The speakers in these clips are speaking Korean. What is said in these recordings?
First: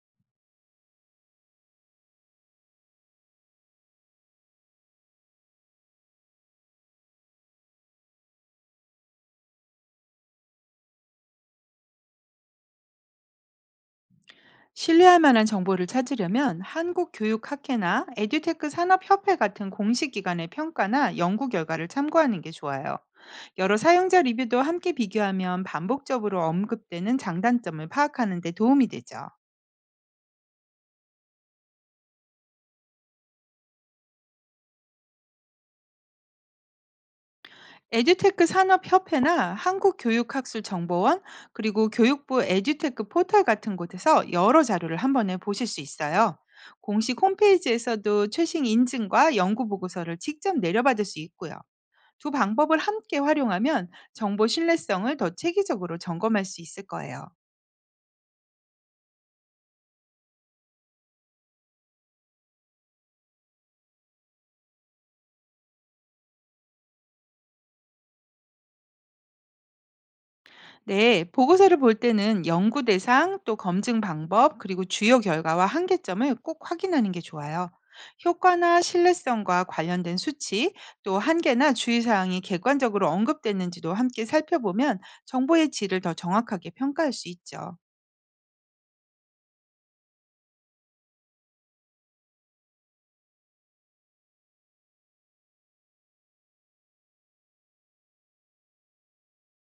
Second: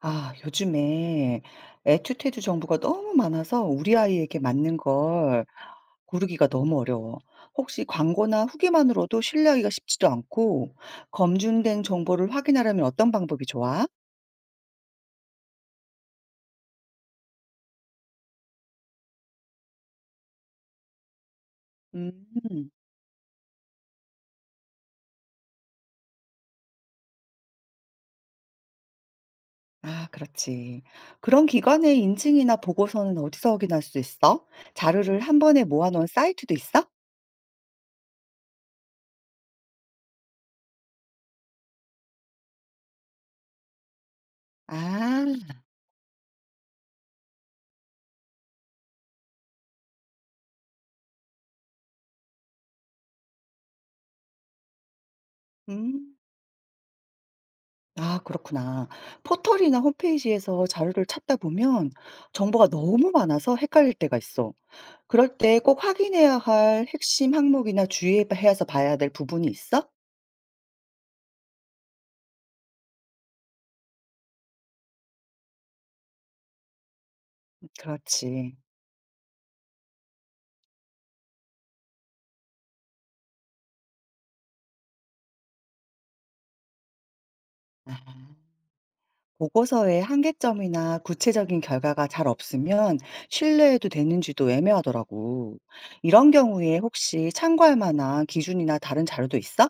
아, 요즘에 애투테두 정보가 너무 많아서 우리 아이에게 맞는 걸 고르기가 너무 어려워. 혹시 광고나 후기만으로도 신뢰하기가 쉽지도 않고, 검증된 정보를 확인하려면 어떤 방법이 좋아? 신뢰할 만한 정보를 찾으려면 한국교육학회나 에듀테크 산업협회 같은 공식 기관의 평가나 연구 결과를 참고하는 게 음, 좋아요. 여러 사용자 리뷰도 함께 비교하면 반복적으로 언급되는 장단점을 파악하는 데 도움이 되죠. 아, 그렇지. 그런 기관의 인증이나 보고서는 어디서 확인할 수 있어? 자료를 한 번에 모아놓은 사이트도 있어? 에듀테크 산업협회나 한국교육학술정보원 그리고 교육부 에듀테크 포털 같은 곳에서 여러 자료를 한 아, 번에 보실 수 있어요. 공식 홈페이지에서도 최신 인증과 연구 보고서를 직접 내려받을 수 있고요. 두 방법을 함께 활용하면 정보 신뢰성을 더 체계적으로 음. 점검할 수 있을 거예요. 아 그렇구나. 포털이나 홈페이지에서 자료를 찾다 보면 정보가 너무 많아서 헷갈릴 때가 있어. 그럴 때 꼭 확인해야 할 핵심 항목이나 주의해서 봐야 될 부분이 있어? 네, 보고서를 볼 때는 연구 대상, 또 검증 방법, 그리고 주요 결과와 한계점을 꼭 확인하는 게 좋아요. 그렇지. 효과나 신뢰성과 관련된 수치, 또 한계나 주의사항이 객관적으로 언급됐는지도 함께 살펴보면 정보의 질을 더 정확하게 평가할 수 있죠. 아. 보고서의 한계점이나 구체적인 결과가 잘 없으면 신뢰해도 되는지도 애매하더라고. 이런 경우에 혹시 참고할 만한 기준이나 다른 자료도 있어?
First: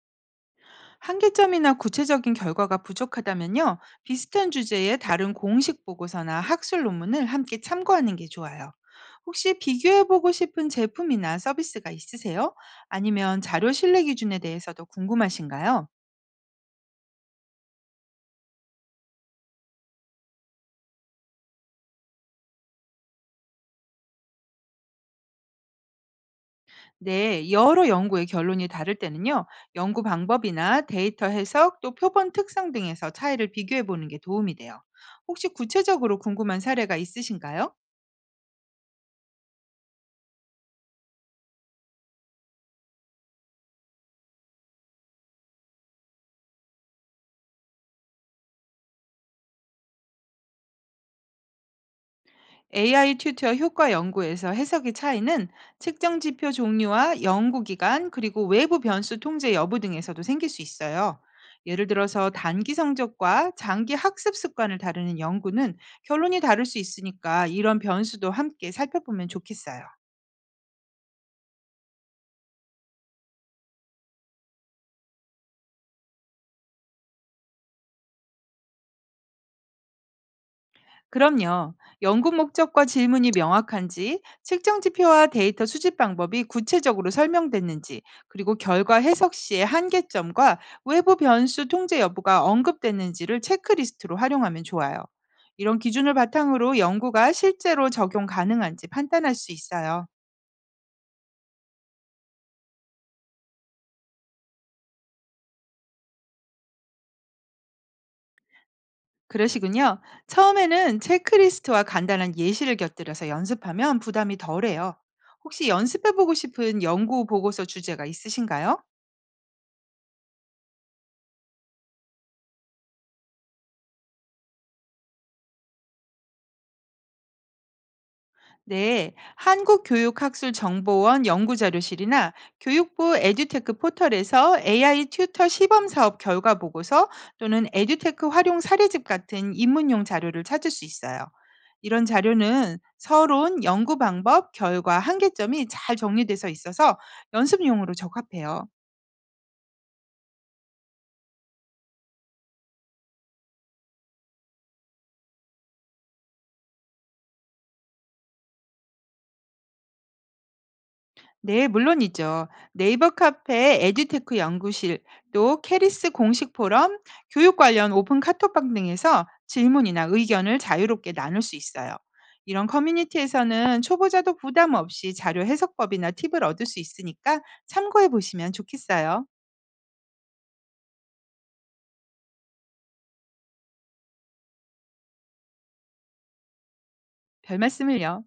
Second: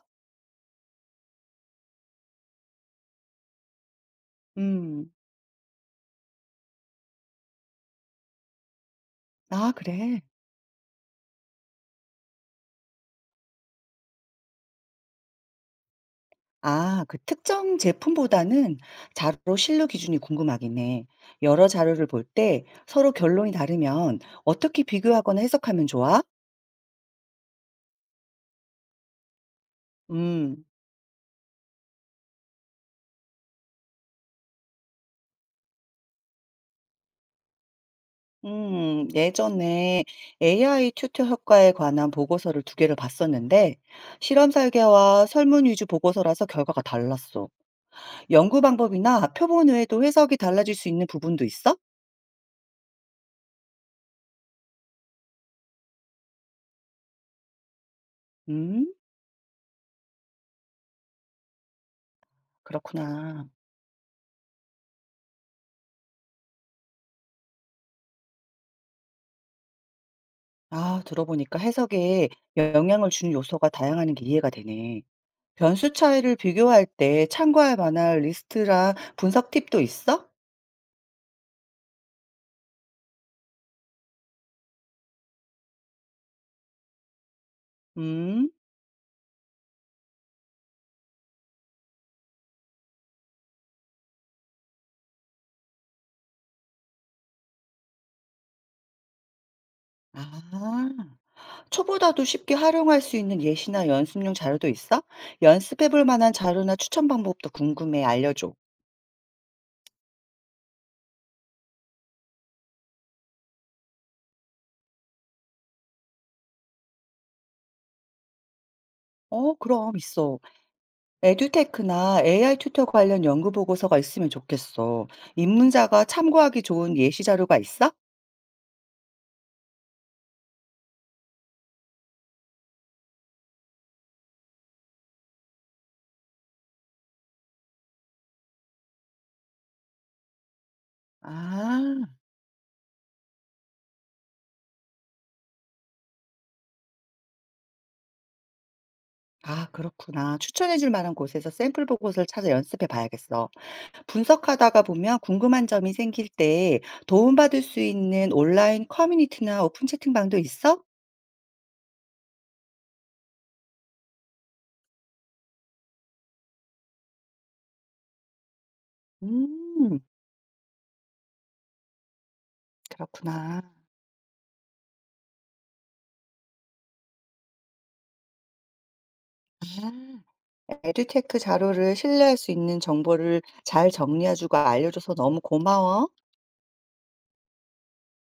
한계점이나 구체적인 결과가 부족하다면요, 비슷한 주제의 음. 다른 공식 보고서나 학술 논문을 함께 참고하는 게 좋아요. 혹시 아, 그래. 비교해보고 싶은 제품이나 서비스가 있으세요? 아니면 자료 신뢰 기준에 대해서도 궁금하신가요? 아, 그 특정 제품보다는 자료 신뢰 기준이 궁금하긴 해. 여러 자료를 볼 때 서로 결론이 다르면 어떻게 비교하거나 해석하면 좋아? 네, 여러 연구의 결론이 다를 때는요, 연구 음, 방법이나 데이터 해석 또 표본 특성 등에서 차이를 비교해보는 게 도움이 돼요. 혹시 구체적으로 궁금한 사례가 있으신가요? 예전에 AI 튜터 효과에 관한 보고서를 두 개를 봤었는데 실험 설계와 설문 위주 보고서라서 결과가 달랐어. 연구 방법이나 표본 외에도 해석이 달라질 수 있는 부분도 있어? AI 튜터 효과 연구에서 해석의 차이는 측정 지표 종류와 연구 기간 그리고 외부 음, 변수 통제 여부 등에서도 생길 수 있어요. 예를 들어서 단기 그렇구나. 성적과 장기 학습 습관을 다루는 연구는 결론이 다를 수 있으니까 이런 변수도 함께 살펴보면 좋겠어요. 아, 들어보니까 해석에 영향을 주는 요소가 다양하는 게 이해가 되네. 변수 차이를 비교할 때 참고할 만한 리스트랑 분석 팁도 있어? 그럼요. 연구 목적과 질문이 명확한지, 측정 지표와 데이터 수집 방법이 구체적으로 설명됐는지, 음. 그리고 결과 해석 시의 한계점과 외부 변수 통제 여부가 언급됐는지를 체크리스트로 활용하면 좋아요. 이런 기준을 바탕으로 연구가 실제로 적용 가능한지 판단할 수 있어요. 아. 초보자도 쉽게 활용할 수 있는 예시나 연습용 자료도 있어? 연습해 볼 만한 자료나 추천 방법도 궁금해. 알려줘. 그러시군요. 처음에는 체크리스트와 간단한 예시를 곁들여서 연습하면 부담이 덜해요. 혹시 연습해보고 싶은 연구 보고서 주제가 있으신가요? 어, 그럼 있어. 에듀테크나 AI 튜터 관련 연구 보고서가 있으면 좋겠어. 입문자가 참고하기 좋은 예시 자료가 있어? 네, 한국교육학술정보원 연구자료실이나 교육부 에듀테크 포털에서 AI 튜터 시범 사업 결과 보고서 또는 에듀테크 활용 사례집 같은 입문용 자료를 찾을 수 있어요. 아, 이런 자료는 서론, 연구 방법, 결과, 한계점이 잘 정리돼서 있어서 연습용으로 적합해요. 아, 그렇구나. 추천해 줄 만한 곳에서 샘플 보고서를 찾아 연습해 봐야겠어. 분석하다가 보면 궁금한 점이 생길 때 도움받을 수 있는 온라인 커뮤니티나 오픈 채팅방도 있어? 네, 물론이죠. 네이버 카페, 에듀테크 연구실, 또 캐리스 공식 포럼, 교육 관련 오픈 카톡방 등에서 음, 질문이나 의견을 자유롭게 나눌 수 있어요. 이런 그렇구나. 커뮤니티에서는 초보자도 부담 없이 자료 해석법이나 팁을 얻을 수 있으니까 참고해 보시면 좋겠어요. 아, 에듀테크 자료를 신뢰할 수 있는 정보를 잘 정리해주고 알려줘서 너무 고마워. 별 말씀을요.